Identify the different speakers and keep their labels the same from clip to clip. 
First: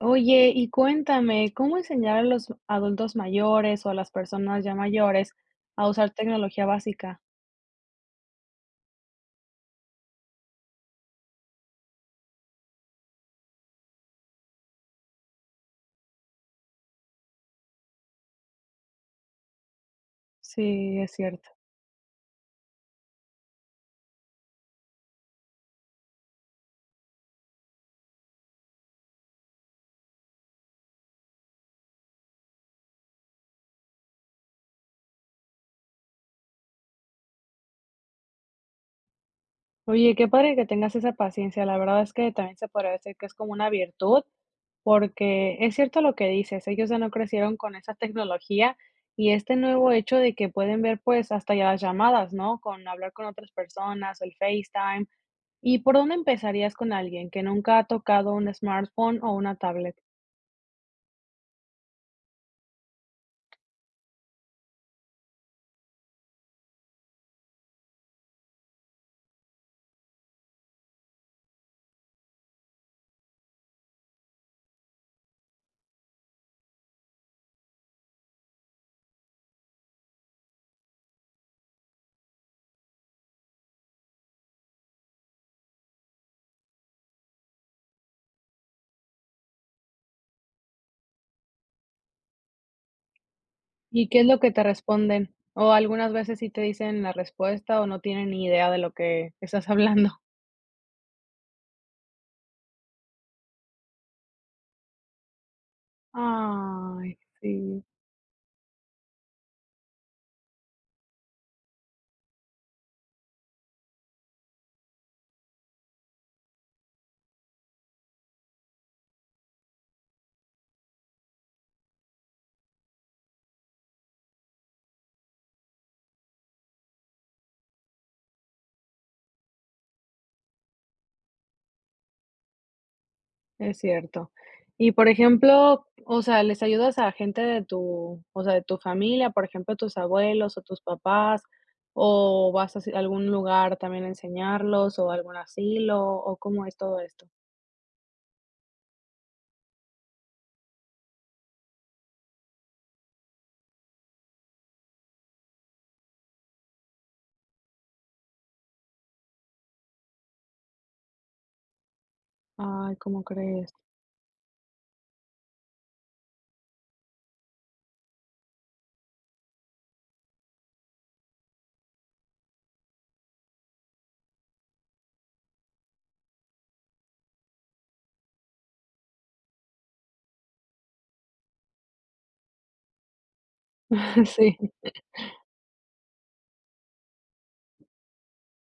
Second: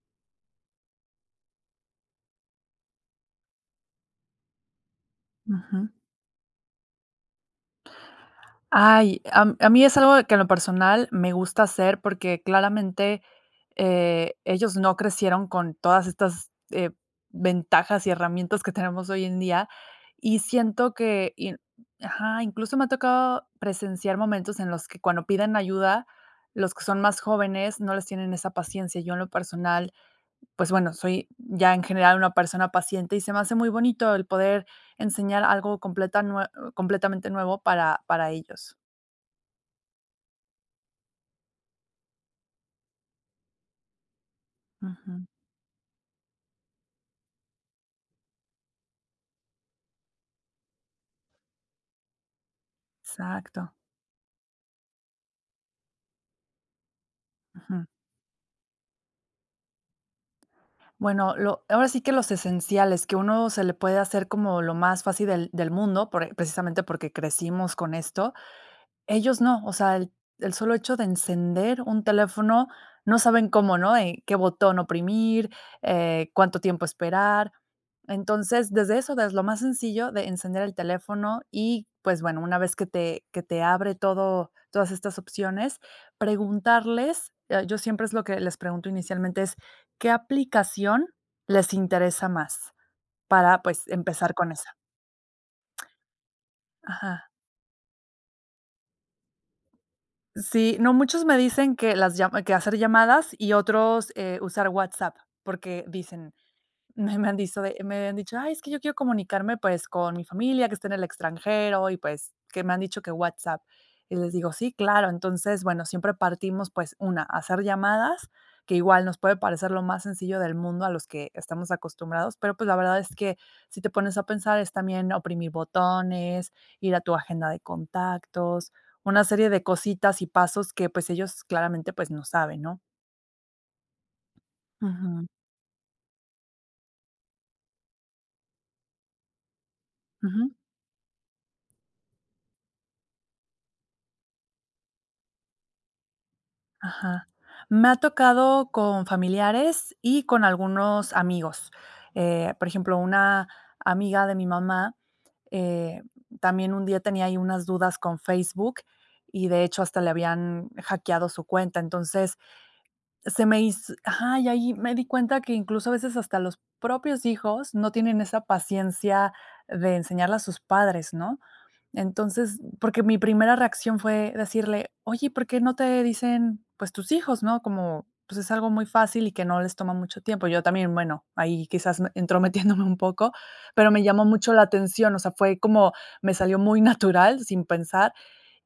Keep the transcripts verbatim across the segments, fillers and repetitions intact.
Speaker 1: Oye, y cuéntame, ¿cómo enseñar a los adultos mayores, o a las personas ya mayores a
Speaker 2: Ujú.
Speaker 1: usar tecnología básica?
Speaker 2: Ay, a a mí es algo de que en lo personal me gusta hacer, porque claramente, eh, ellos no crecieron con todas estas, eh, ventajas y herramientas que tenemos hoy en día, y siento
Speaker 1: Sí, es
Speaker 2: que
Speaker 1: cierto.
Speaker 2: y Ajá, incluso me ha tocado presenciar momentos en los que cuando piden ayuda, los que son más jóvenes, no les tienen esa paciencia. Yo, en lo personal, pues bueno, soy ya en general una persona paciente, y se me hace muy bonito el poder enseñar algo completa nue completamente nuevo para para ellos.
Speaker 1: Oye, qué padre que tengas esa paciencia, la verdad es que también se podría decir que es como una virtud,
Speaker 2: Ujú.
Speaker 1: porque, es cierto lo que dices, ellos ya no crecieron con esa tecnología y este nuevo hecho de que pueden ver, pues, hasta ya las llamadas, ¿no? Con hablar con otras
Speaker 2: Exacto.
Speaker 1: personas, el FaceTime, ¿y por dónde empezarías con alguien que nunca ha
Speaker 2: Ujú.
Speaker 1: tocado un smartphone o una tablet?
Speaker 2: Bueno, lo ahora sí que los esenciales que a uno se le puede hacer como lo más fácil del del mundo, por precisamente porque crecimos con esto, ellos no. O sea, el el solo hecho de encender un teléfono, no saben cómo, ¿no? Eh, qué botón oprimir, eh, cuánto tiempo esperar. Entonces, desde eso, desde lo más sencillo, de encender el teléfono y, pues bueno, una vez que te que te abre todo todas estas opciones preguntarles, eh, yo siempre es lo que les pregunto inicialmente es: "¿Qué aplicación les interesa más?". Para pues,
Speaker 1: ¿Y qué es
Speaker 2: empezar
Speaker 1: lo que
Speaker 2: con
Speaker 1: te
Speaker 2: esa
Speaker 1: responden? O algunas veces sí te dicen la
Speaker 2: Ajá.
Speaker 1: respuesta, o no tienen ni idea de lo que estás hablando.
Speaker 2: Sí, no, muchos me dicen que las lla que hacer llamadas y otros, eh, usar WhatsApp, porque dicen,
Speaker 1: Ay,
Speaker 2: me me han dice de
Speaker 1: sí.
Speaker 2: me habían dicho: "Ay es que yo quiero comunicarme pues con mi familia que está en el extranjero, y pues, que me han dicho que WhatsApp". Y les digo: "Sí, claro". Entonces, bueno, siempre partimos, pues una, hacer llamadas, que igual nos puede parecer lo más sencillo del mundo, a los que estamos acostumbrados, pero pues, la verdad es que si te pones a pensar, es también oprimir botones, ir a tu agenda de contactos, una serie de cositas y pasos que, pues, ellos claramente pues no saben ¿no?
Speaker 1: Es cierto. Y por
Speaker 2: Ujú.
Speaker 1: ejemplo, o sea, ¿les ayudas a gente de tu, o sea, de tu familia, por ejemplo, tus
Speaker 2: Ujú.
Speaker 1: abuelos o tus papás, o vas así a algún lugar también a enseñarlos o algún asilo, o cómo es todo esto?
Speaker 2: Ajá, me ha tocado con familiares y con algunos amigos, eh, por ejemplo, una amiga de mi mamá, eh, también un día tenía ahí unas dudas con Facebook y de hecho hasta le habían hackeado su cuenta, entonces,
Speaker 1: Ay, ¿cómo
Speaker 2: se me
Speaker 1: crees?
Speaker 2: hiz ajá, y ahí me di cuenta que incluso a veces hasta los propios hijos no tienen esa paciencia de enseñarle a sus padres, ¿no? Entonces, porque mi primera reacción fue decirle: "Oye, ¿por qué no te dicen, pues, tus hijos?", ¿no? Como, pues, es algo muy fácil y que no les toma mucho tiempo, yo también, bueno, ahí quizás entrometiéndome un poco, pero me llamó mucho
Speaker 1: Sí.
Speaker 2: la atención, o sea, fue como, me salió muy natural sin pensar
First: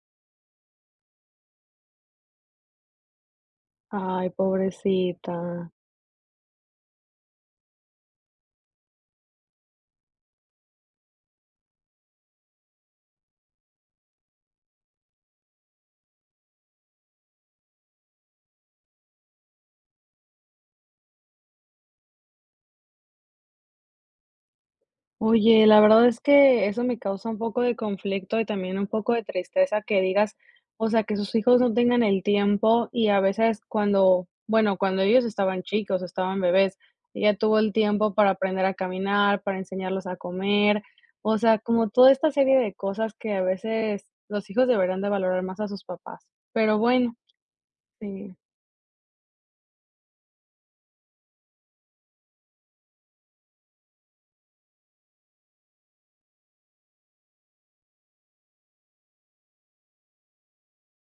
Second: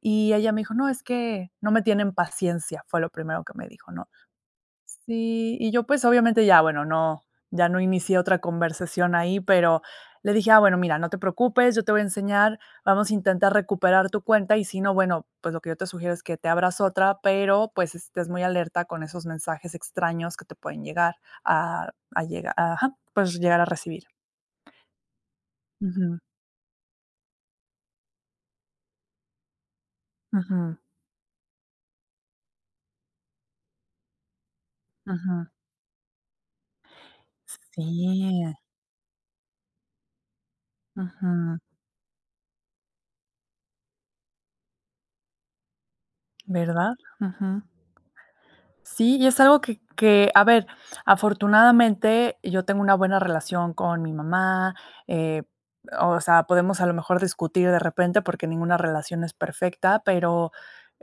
Speaker 2: y ella me dijo: "No, es que no me tienen paciencia", fue lo primero que me dijo, ¿no?
Speaker 1: Ay,
Speaker 2: Sí, y
Speaker 1: pobrecita.
Speaker 2: yo, pues obviamente ya, bueno, no, ya no inicié otra conversación ahí, pero le dije: "Ah, bueno, mira, no te preocupes, yo te voy a enseñar, vamos a intentar recuperar tu cuenta y si no, bueno, pues, lo que yo te sugiero es que te abras otra, pero, pues estés muy alerta con esos mensajes extraños que te pueden llegar a a llegar, ajá, puedes llegar a recibir"
Speaker 1: Oye, la verdad
Speaker 2: Ujú.
Speaker 1: es que eso me causa un poco de conflicto y también, un poco de tristeza que digas,
Speaker 2: Ujú.
Speaker 1: o sea, que sus hijos no tengan el tiempo y a veces cuando, bueno, cuando ellos
Speaker 2: Ujú.
Speaker 1: estaban chicos, estaban bebés, ella tuvo el tiempo para
Speaker 2: Sí.
Speaker 1: aprender a caminar, para enseñarles a comer. O sea,
Speaker 2: Ujú.
Speaker 1: como toda esta serie de cosas, que a veces los hijos deberían de valorar más a sus papás, pero,
Speaker 2: ¿Verdad?
Speaker 1: bueno.
Speaker 2: Ujú.
Speaker 1: Sí.
Speaker 2: Sí, y es algo que que, a ver, afortunadamente yo tengo una buena relación con mi mamá, eh, o sea, podemos a lo mejor discutir de repente, porque ninguna relación es perfecta, pero,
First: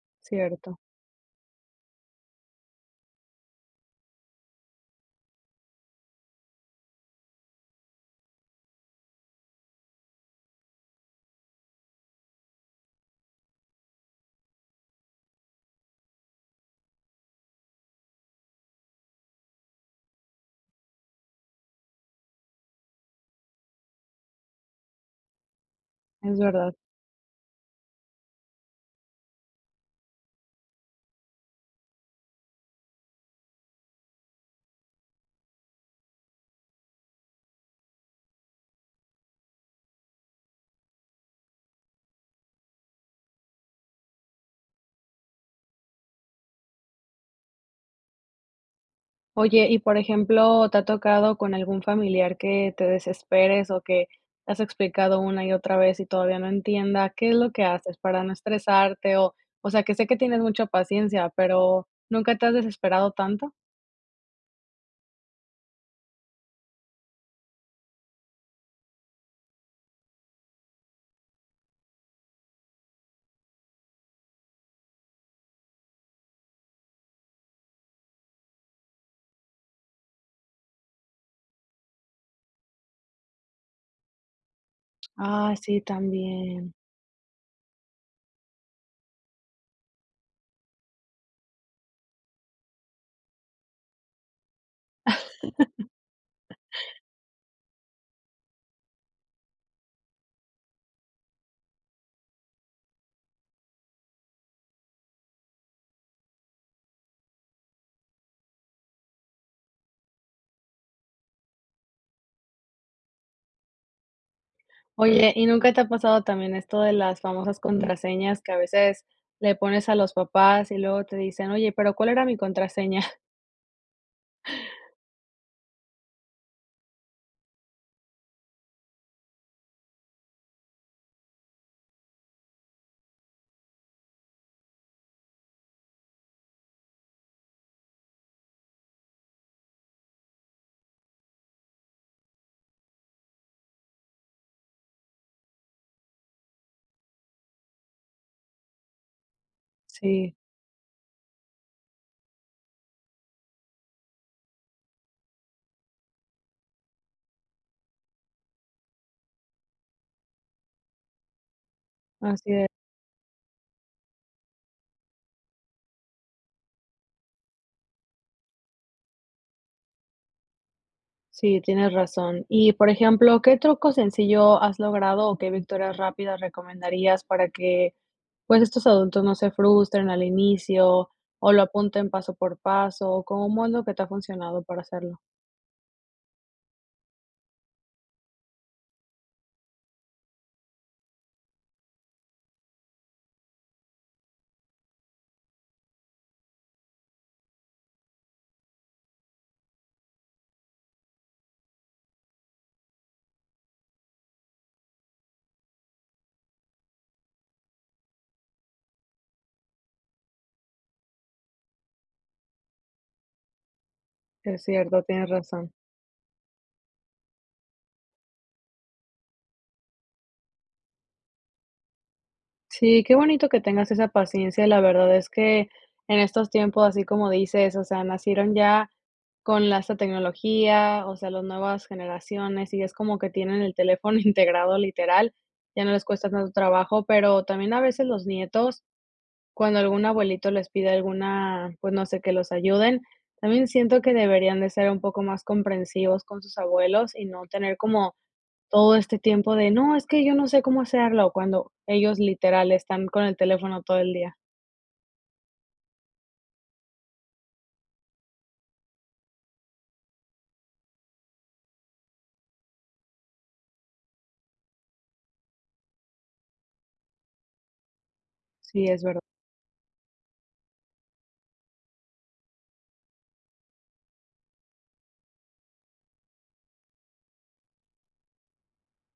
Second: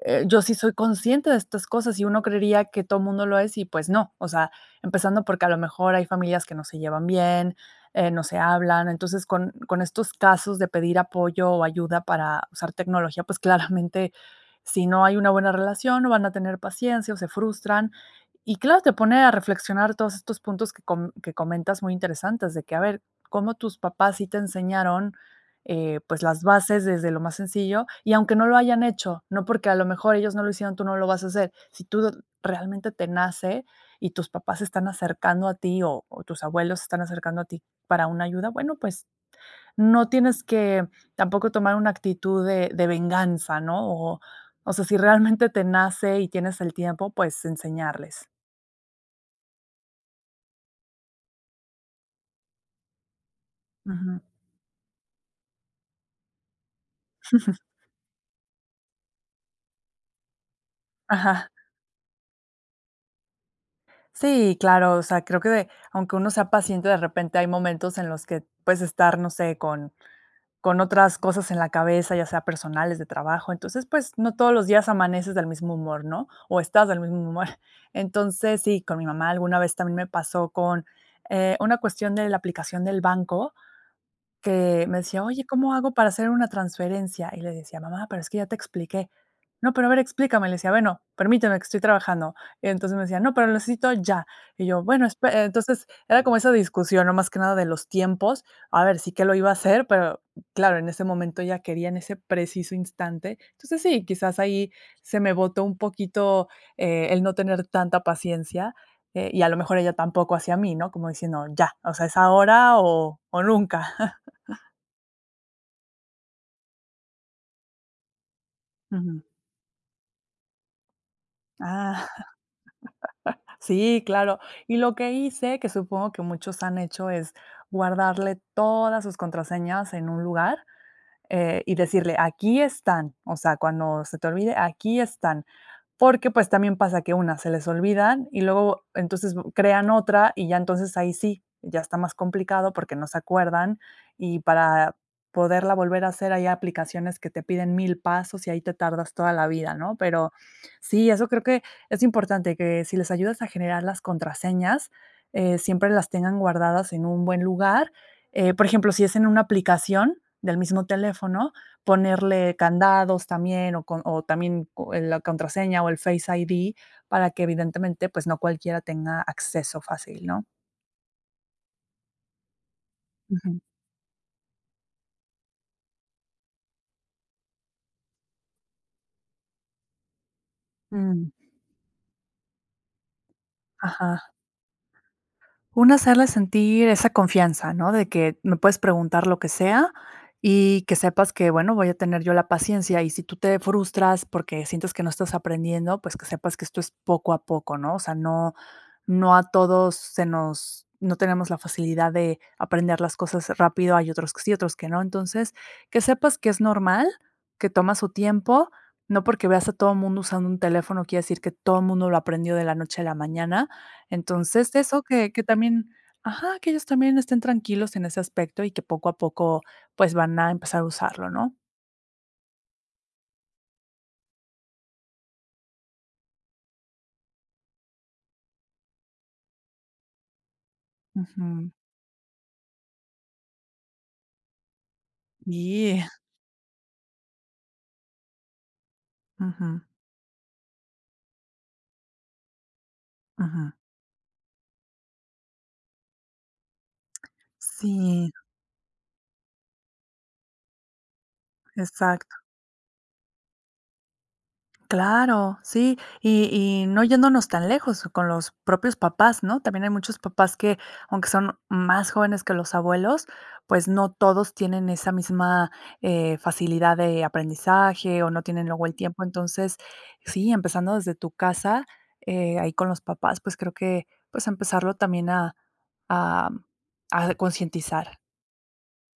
Speaker 2: eh, yo sí soy
Speaker 1: Cierto.
Speaker 2: consciente de estas cosas y uno creería que todo mundo lo es y, pues no. O sea, empezando porque a lo mejor hay familias que no se llevan bien, eh, no se hablan, entonces, con con estos casos de pedir apoyo o ayuda para usar tecnología, pues claramente, si no hay una buena relación no van a tener paciencia o se frustran. Y claro, te pone a reflexionar todos estos puntos que co que comentas muy interesantes de que, a ver, cómo tus papás sí te enseñaron, eh, pues,
Speaker 1: Es
Speaker 2: las
Speaker 1: verdad.
Speaker 2: bases desde lo más sencillo, y aunque no lo hayan hecho, no porque a lo mejor ellos no lo hicieron, tú no lo vas a hacer. Si tú, realmente te nace y tus papás se están acercando a ti o o tus abuelos se están acercando a ti para una ayuda, bueno, pues, no tienes que tampoco tomar una actitud de de venganza, ¿no? O o sea, si realmente te nace y tienes el tiempo, pues enseñarles.
Speaker 1: Oye, y por ejemplo, ¿te ha tocado con algún familiar que te desesperes, o que
Speaker 2: Ujú.
Speaker 1: le has explicado una y otra vez y todavía no entienda? ¿Qué es lo que haces, para no estresarte? O O sea, que sé que tienes mucha paciencia,
Speaker 2: Ajá.
Speaker 1: pero, ¿nunca te has desesperado tanto?
Speaker 2: Sí, claro. O sea, creo que de aunque uno sea paciente, de repente hay momentos en los que puedes estar, no sé, con con otras cosas en la cabeza, ya sea personales, de trabajo, entonces, pues, no todos los días amaneces del mismo humor, ¿no? O estás del mismo humor. Entonces, sí, con mi mamá alguna vez también me pasó con, eh, una cuestión de la aplicación del banco, que me decía: "Oye,
Speaker 1: Ah,
Speaker 2: ¿cómo
Speaker 1: sí,
Speaker 2: hago para hacer una
Speaker 1: también.
Speaker 2: transferencia?" Y le decía: "Mamá, pero es que ya te expliqué. 'No, pero, a ver, explícame'," le decía: "Bueno, permíteme, que estoy trabajando", entonces, me decía: "No, pero lo necesito ya." Y yo: "Bueno espe" eh, entonces, era como esa discusión, no más que nada de los tiempos, a ver si qué lo iba a hacer, pero, claro, en ese momento ella quería en ese preciso instante, entonces, sí, quizás ahí se me botó un poquito, eh, el no tener tanta paciencia, eh, y, a lo mejor, ella tampoco hacia mí, ¿no? Como diciendo: "Ya, o sea, es ahora, o o, nunca".
Speaker 1: Oye, ¿y nunca te ha pasado también, esto de las famosas contraseñas que a veces
Speaker 2: Ujú.
Speaker 1: le pones a los papás, y luego te dicen: "Oye, pero,
Speaker 2: Ah.
Speaker 1: ¿cuál era mi contraseña?"
Speaker 2: Sí, claro. Y lo que hice, que supongo que muchos han hecho, es guardarle todas sus contraseñas en un lugar, eh, y decirle: "Aquí están, o sea, cuando se te olvide, aquí están". Porque, pues, también pasa que, una, se les olvidan y luego, entonces, crean otra, y ya entonces ahí sí, ya está más complicado, porque, no se acuerdan, y para poderla volver a hacer, hay aplicaciones que te piden mil pasos y ahí te tardas toda la vida, ¿no? Pero
Speaker 1: Sí.
Speaker 2: sí, eso creo que es importante, que si les ayudas a generar las contraseñas, eh, siempre las tengan guardadas en un buen lugar, eh, por ejemplo, si es en una aplicación del mismo teléfono,
Speaker 1: Así
Speaker 2: ponerle
Speaker 1: es.
Speaker 2: candados también, o con o o, también, eh, la contraseña o el Face ID, para que, evidentemente, pues, no cualquiera tenga acceso fácil, ¿no?
Speaker 1: Sí, tienes razón. Y, por ejemplo, ¿qué
Speaker 2: Ujú.
Speaker 1: truco sencillo has logrado, o qué victorias rápidas recomendarías para que, pues, estos adultos no se frustren al inicio,
Speaker 2: Mm.
Speaker 1: o lo apunten paso por paso? ¿O cómo es lo que te ha
Speaker 2: Ajá.
Speaker 1: funcionado para hacerlo?
Speaker 2: Uno, hacerle sentir esa confianza, ¿no? De que me puedes preguntar lo que sea y que sepas que, bueno, voy a tener yo la paciencia. Y si tú te frustras porque sientes que no estás aprendiendo, pues, que sepas que esto es poco a poco, ¿no? O sea, no no a todos se nos no tenemos la facilidad de aprender las cosas rápido, hay otros que sí, otros que no. Entonces, que sepas que es normal, que toma su tiempo, no porque veas a todo mundo usando un teléfono, quiere decir que todo mundo lo aprendió de la noche a la mañana.
Speaker 1: Es
Speaker 2: Entonces,
Speaker 1: cierto,
Speaker 2: eso
Speaker 1: tienes
Speaker 2: que que
Speaker 1: razón.
Speaker 2: también ajá, que ellos también estén tranquilos en ese aspecto, y que poco a poco, pues, van a empezar a usarlo, ¿no?
Speaker 1: Sí, qué bonito que tengas esa paciencia. La verdad es que en estos tiempos, así como dices, o sea, nacieron ya con la esta tecnología, o sea las
Speaker 2: Ujú.
Speaker 1: nuevas generaciones, y es como que tienen el teléfono integrado literal, ya no les
Speaker 2: [unintelligible]
Speaker 1: cuesta tanto trabajo, pero también a veces los nietos cuando
Speaker 2: Ujú.
Speaker 1: algún abuelito les pide alguna pues no sé que los ayuden, También
Speaker 2: Ujú.
Speaker 1: siento que deberían de ser un poco más comprensivos con sus abuelos, y no tener como
Speaker 2: Sí.
Speaker 1: todo este tiempo de: "No, es que yo no sé cómo hacerlo". Cuando ellos
Speaker 2: Exacto.
Speaker 1: literal están con el teléfono todo el día.
Speaker 2: Claro, sí. Y y no yéndonos tan lejos con los propios papás, ¿no? También hay muchos papás que, aunque son más jóvenes que los abuelos, pues, no todos tienen esa misma, eh, facilidad de aprendizaje, o no tienen luego
Speaker 1: Sí,
Speaker 2: el
Speaker 1: es verd
Speaker 2: tiempo. Entonces, sí, empezando desde tu casa, eh, ahí con los papás, pues, creo que, pues, empezarlo también a a a concientizar.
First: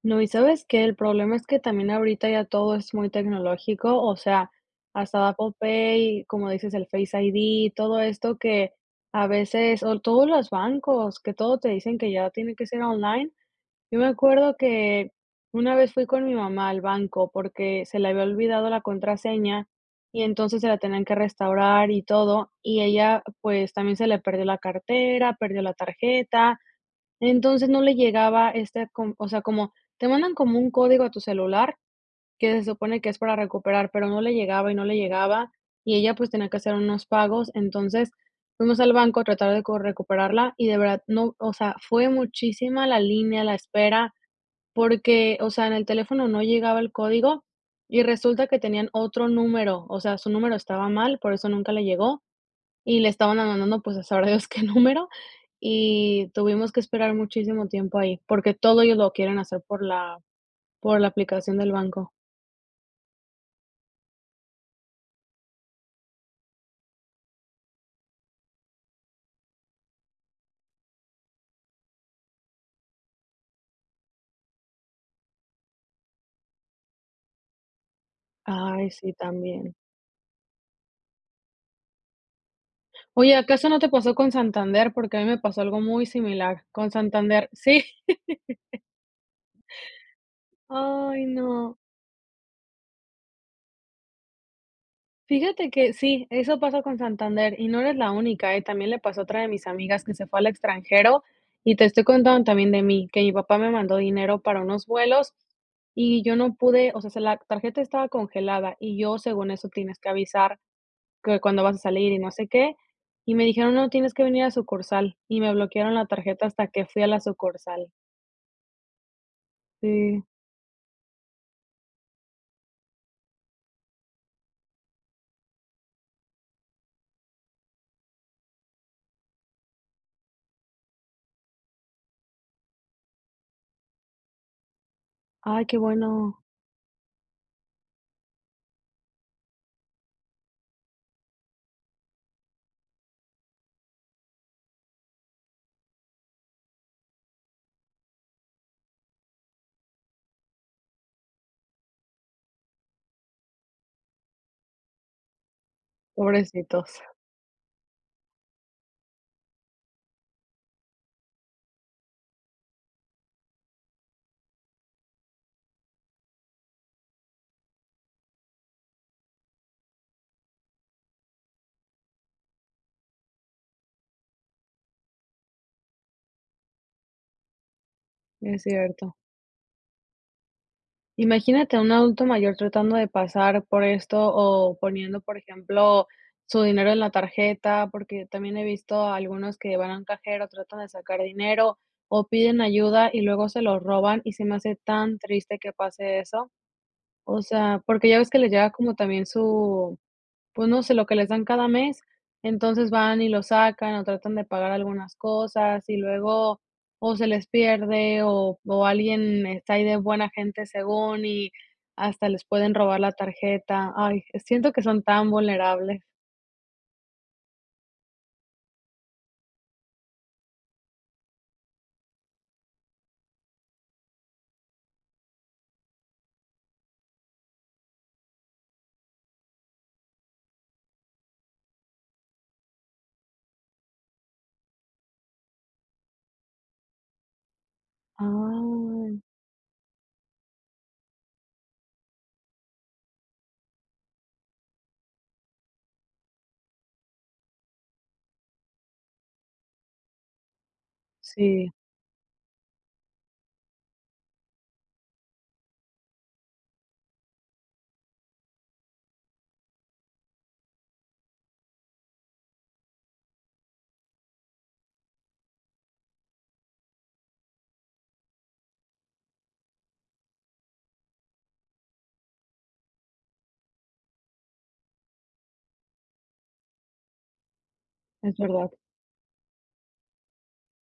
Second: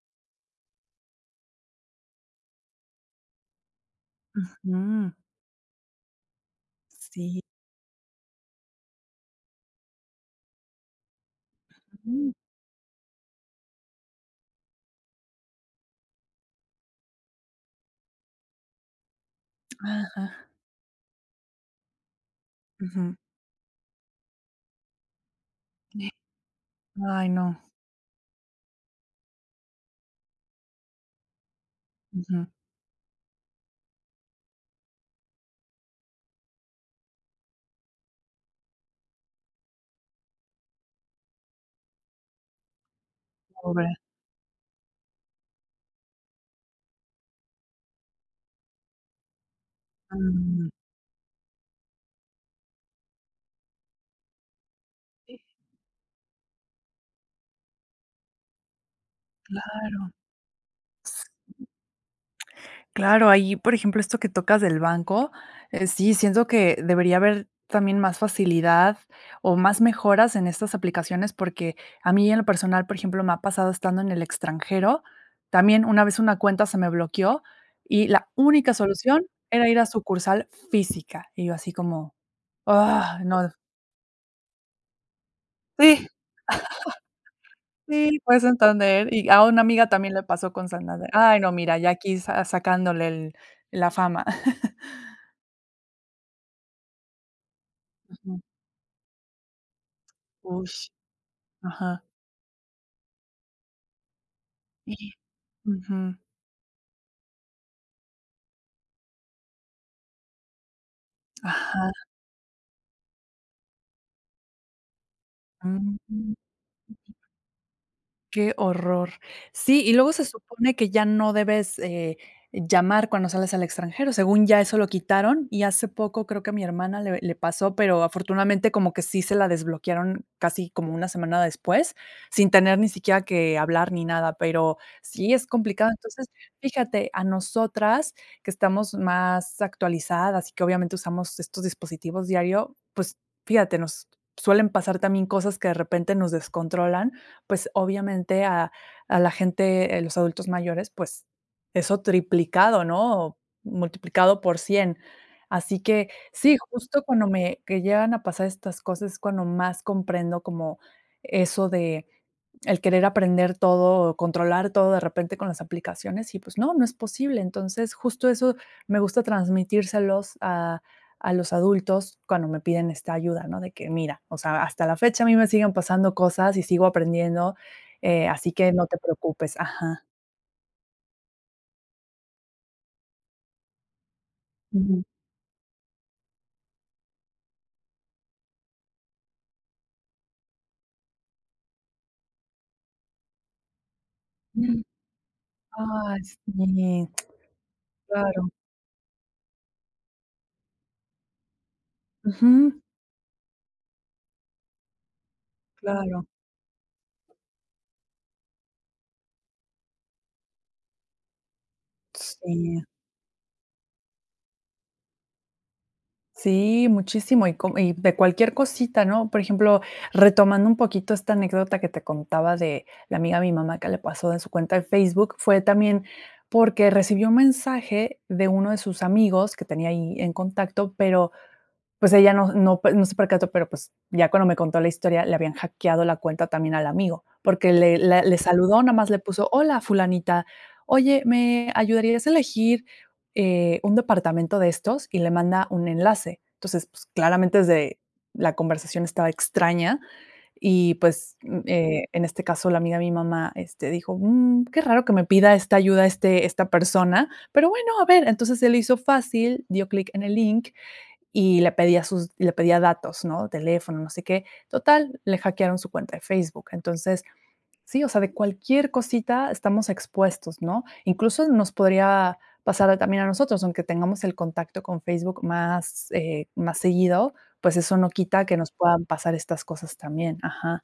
Speaker 1: No, y sabes que el problema es que también ahorita ya todo es muy tecnológico. O sea,
Speaker 2: Ujú.
Speaker 1: hasta Apple Pay, como dices, el Face
Speaker 2: Sí.
Speaker 1: ID. Todo esto que a veces o todos los bancos, que todo te dicen que ya
Speaker 2: Ujú.
Speaker 1: tiene que ser online. Yo me acuerdo que una vez fui con mi mamá al banco porque se le había olvidado la contraseña, y
Speaker 2: Ajá.
Speaker 1: entonces se la tenían que restaurar y todo. Y
Speaker 2: Ujú.
Speaker 1: ella, pues, también se le perdió la cartera, perdió la tarjeta.
Speaker 2: Ay, no.
Speaker 1: Entonces no le llegaba esta con o sea como te mandan como un código a tu celular
Speaker 2: Ujú.
Speaker 1: que se supone que es para recuperar, pero no le llegaba y no le llegaba. Y ella, pues, tenía que hacer unos pagos. Entonces fuimos al banco a tratar de cor recuperarla, y de verdad, no, o sea, fue muchísima la línea, la
Speaker 2: Pobre.
Speaker 1: espera, porque, o sea, en el teléfono no llegaba el código. Y resulta que tenían otro número, o sea, su número
Speaker 2: Mm.
Speaker 1: estaba mal, por eso nunca le llegó. Y le estaban ma mandando, pues, a sabrá Dios qué número,
Speaker 2: Sí.
Speaker 1: y tuvimos que esperar muchísimo tiempo ahí, porque todo ellos lo quieren hacer por
Speaker 2: Claro.
Speaker 1: la por la aplicación del banco.
Speaker 2: S Claro, ahí, por ejemplo, esto que tocas del banco, eh, sí, siento que debería haber también más facilidad, o más mejoras en estas aplicaciones, porque a mí en lo personal, por ejemplo, me ha pasado estando en el extranjero. También una vez una cuenta se me bloqueó, y la única
Speaker 1: Ay, sí
Speaker 2: solución era
Speaker 1: también.
Speaker 2: ir a sucursal física, y yo así como, ah,
Speaker 1: Oye,
Speaker 2: no.
Speaker 1: acaso no te pasó con Santander, porque a mí me pasó
Speaker 2: Sí.
Speaker 1: algo muy similar. Con Santander, sí.
Speaker 2: Sí fue Santander. Y a una amiga también le pasó con Santander.
Speaker 1: Ay,
Speaker 2: Ay, no,
Speaker 1: no.
Speaker 2: mira, ya aquí sa sacándole el la fama.
Speaker 1: Fíjate que sí, eso pasa con Santander y no eres la
Speaker 2: Ujú.
Speaker 1: única, eh. También le pasó a otra de mis amigas que se fue al
Speaker 2: Ush.
Speaker 1: extranjero. Y te
Speaker 2: Ajá.
Speaker 1: estoy contando también de mí, que mi papá me mandó dinero para unos
Speaker 2: Y.
Speaker 1: vuelos,
Speaker 2: Ujú.
Speaker 1: y yo no pude o sea se la tarjeta estaba congelada, y yo según eso, tienes que avisar que cuando vas a
Speaker 2: Ajá.
Speaker 1: salir, y no sé qué, y me dijeron: "No tienes que venir a sucursal", y me bloquearon la
Speaker 2: Mm.
Speaker 1: tarjeta hasta que fui a la sucursal.
Speaker 2: Qué horror, sí, y luego
Speaker 1: Sí.
Speaker 2: se supone que ya no debes, eh, llamar cuando sales al extranjero, según ya eso lo quitaron, y hace poco creo que mi hermana le le pasó, pero, afortunadamente como que sí se la desbloquearon casi como una semana después, sin tener ni siquiera que hablar ni nada, pero, sí es
Speaker 1: Ay, qué
Speaker 2: complicado. Entonces,
Speaker 1: bueno.
Speaker 2: fíjate a nosotras que estamos más actualizadas y que obviamente usamos estos dispositivos diario, pues fíjate, nos suelen pasar también cosas que de repente nos descontrolan, pues, obviamente a a la gente, eh, los adultos mayores, pues, eso triplicado, ¿no?, multiplicado por cien, así que sí,
Speaker 1: Pobrecitos.
Speaker 2: justo cuando me, que llegan a pasar estas cosas es cuando más comprendo como eso de el querer aprender todo, controlar todo de repente con las aplicaciones y, pues no, no es posible. Entonces, justo eso me gusta transmitírselos a a los adultos cuando me piden esta ayuda, ¿no? De que, mira, o sea, hasta la fecha a mí me siguen pasando cosas y sigo aprendiendo, eh, así
Speaker 1: Es
Speaker 2: que no te
Speaker 1: cierto.
Speaker 2: preocupes. Ajá.
Speaker 1: Imagínate un adulto mayor tratando de pasar por esto o
Speaker 2: Ujú.
Speaker 1: poniendo, por ejemplo, su dinero en la tarjeta, porque, también he visto algunos que van a un cajero, tratan de sacar dinero, o piden ayuda y luego se lo roban y se me hace
Speaker 2: Ujú,
Speaker 1: tan triste que pase
Speaker 2: ay
Speaker 1: eso.
Speaker 2: sí,
Speaker 1: O sea, porque ya ves que
Speaker 2: claro.
Speaker 1: les llega como también su, pues no sé, lo que les dan cada mes,
Speaker 2: Ujú.
Speaker 1: entonces, van y lo sacan o tratan de pagar algunas cosas y
Speaker 2: Claro.
Speaker 1: luego o se les pierde, o o alguien está ahí de buena gente según y hasta les pueden
Speaker 2: Sí.
Speaker 1: robar la tarjeta. Ay, eh, siento que son tan vulnerables.
Speaker 2: Sí, muchísimo, y co y de cualquier cosita, ¿no? Por ejemplo, retomando un poquito esta anécdota que te contaba, de la amiga de mi mamá que le pasó en su cuenta de Facebook, fue también, porque recibió un mensaje de uno de sus amigos que tenía ahí en contacto, pero, pues ella no no no se percató, pero, pues ya cuando me contó la historia le habían hackeado la cuenta también al amigo, porque, le le le saludó, nomás le
Speaker 1: Ay.
Speaker 2: puso: "Hola, fulanita, oye, ¿me ayudarías a elegir, eh, un departamento de estos?", y le manda un enlace. Entonces, pues, claramente es de la conversación estaba extraña y, pues, mm,
Speaker 1: Sí.
Speaker 2: eh, en este caso, la amiga de mi mamá, este, dijo: "Mm qué raro que me pida esta ayuda este esta persona pero, bueno, a ver", entonces, se le hizo fácil, dio clic en el link y le pedía sus le pedía datos, ¿no? Teléfono, no sé qué. Total, le hackearon su cuenta de Facebook, entonces, sí, o sea, de cualquier cosita estamos expuestos, ¿no? Incluso, nos podría pasar a también a nosotros, aunque tengamos el contacto con Facebook más, eh, más seguido, pues, eso no
Speaker 1: Es
Speaker 2: quita que
Speaker 1: verdad.
Speaker 2: nos puedan pasar estas cosas también. Ajá.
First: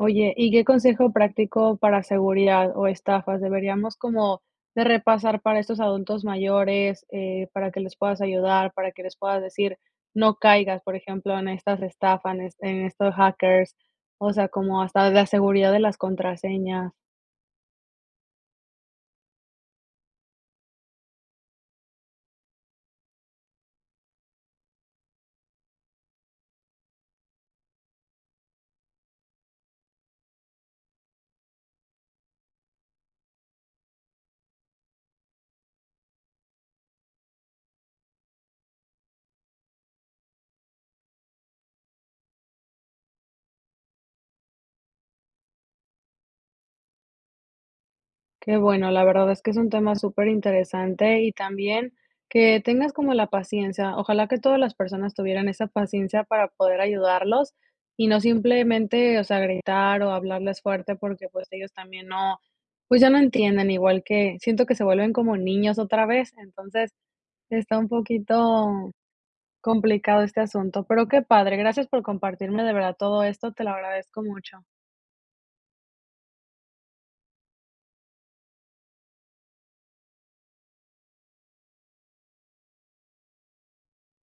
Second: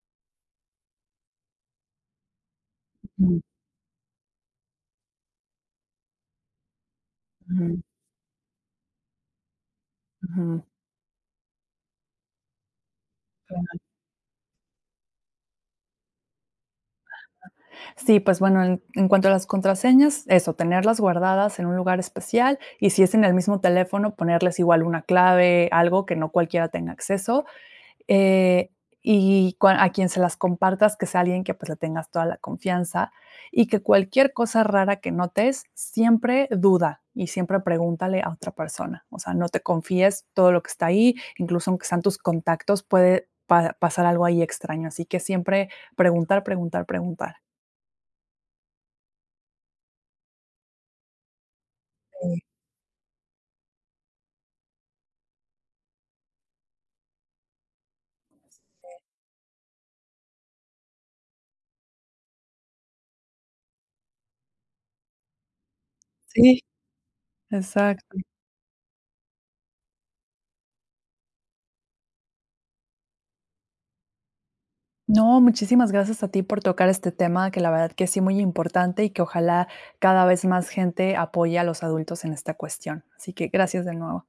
Speaker 1: Oye, ¿y qué consejo práctico para seguridad o estafas
Speaker 2: Ujú.
Speaker 1: deberíamos como de repasar para estos adultos mayores? Eh, para
Speaker 2: Ujú.
Speaker 1: que les puedas ayudar, para que les puedas decir: "No
Speaker 2: Ujú.
Speaker 1: caigas", por ejemplo, en estas estafan, este, en estos
Speaker 2: Qué
Speaker 1: hackers,
Speaker 2: mal.
Speaker 1: o sea, como hasta de la seguridad de las contraseñas.
Speaker 2: Sí, pues, bueno, en en cuanto a las contraseñas, eso, tenerlas guardadas en un lugar especial y si es en el mismo teléfono, ponerles igual una clave, algo que no cualquiera tenga acceso, eh, y cuan a quien se las compartas, que sea alguien que, pues, le tengas toda la confianza y que cualquier cosa rara que notes, siempre duda y siempre pregúntale a otra persona, o sea, no te confíes todo lo que está ahí, incluso aunque sean tus contactos, puede pa pasar algo ahí extraño. Así que siempre preguntar, preguntar, preguntar.
Speaker 1: Qué bueno, la verdad es que es un tema superinteresante y también
Speaker 2: Sí.
Speaker 1: que tengas como la paciencia. Ojalá que todas las personas tuvieran esa paciencia, para poder ayudarlos y no
Speaker 2: Sí.
Speaker 1: simplemente, o sea, gritar o hablarles fuerte porque, pues, ellos también no, pues, ya no entienden, igual que siento que se vuelven como niños otra vez,
Speaker 2: Sí,
Speaker 1: entonces, está un
Speaker 2: exacto.
Speaker 1: poquito complicado este asunto, pero qué padre, gracias por compartirme de verdad todo esto, te lo agradezco mucho.
Speaker 2: No, muchísimas gracias a ti por tocar este tema, que la verdad que sí muy importante y que ojalá cada vez más gente apoye a los adultos en esta cuestión, así que gracias de nuevo.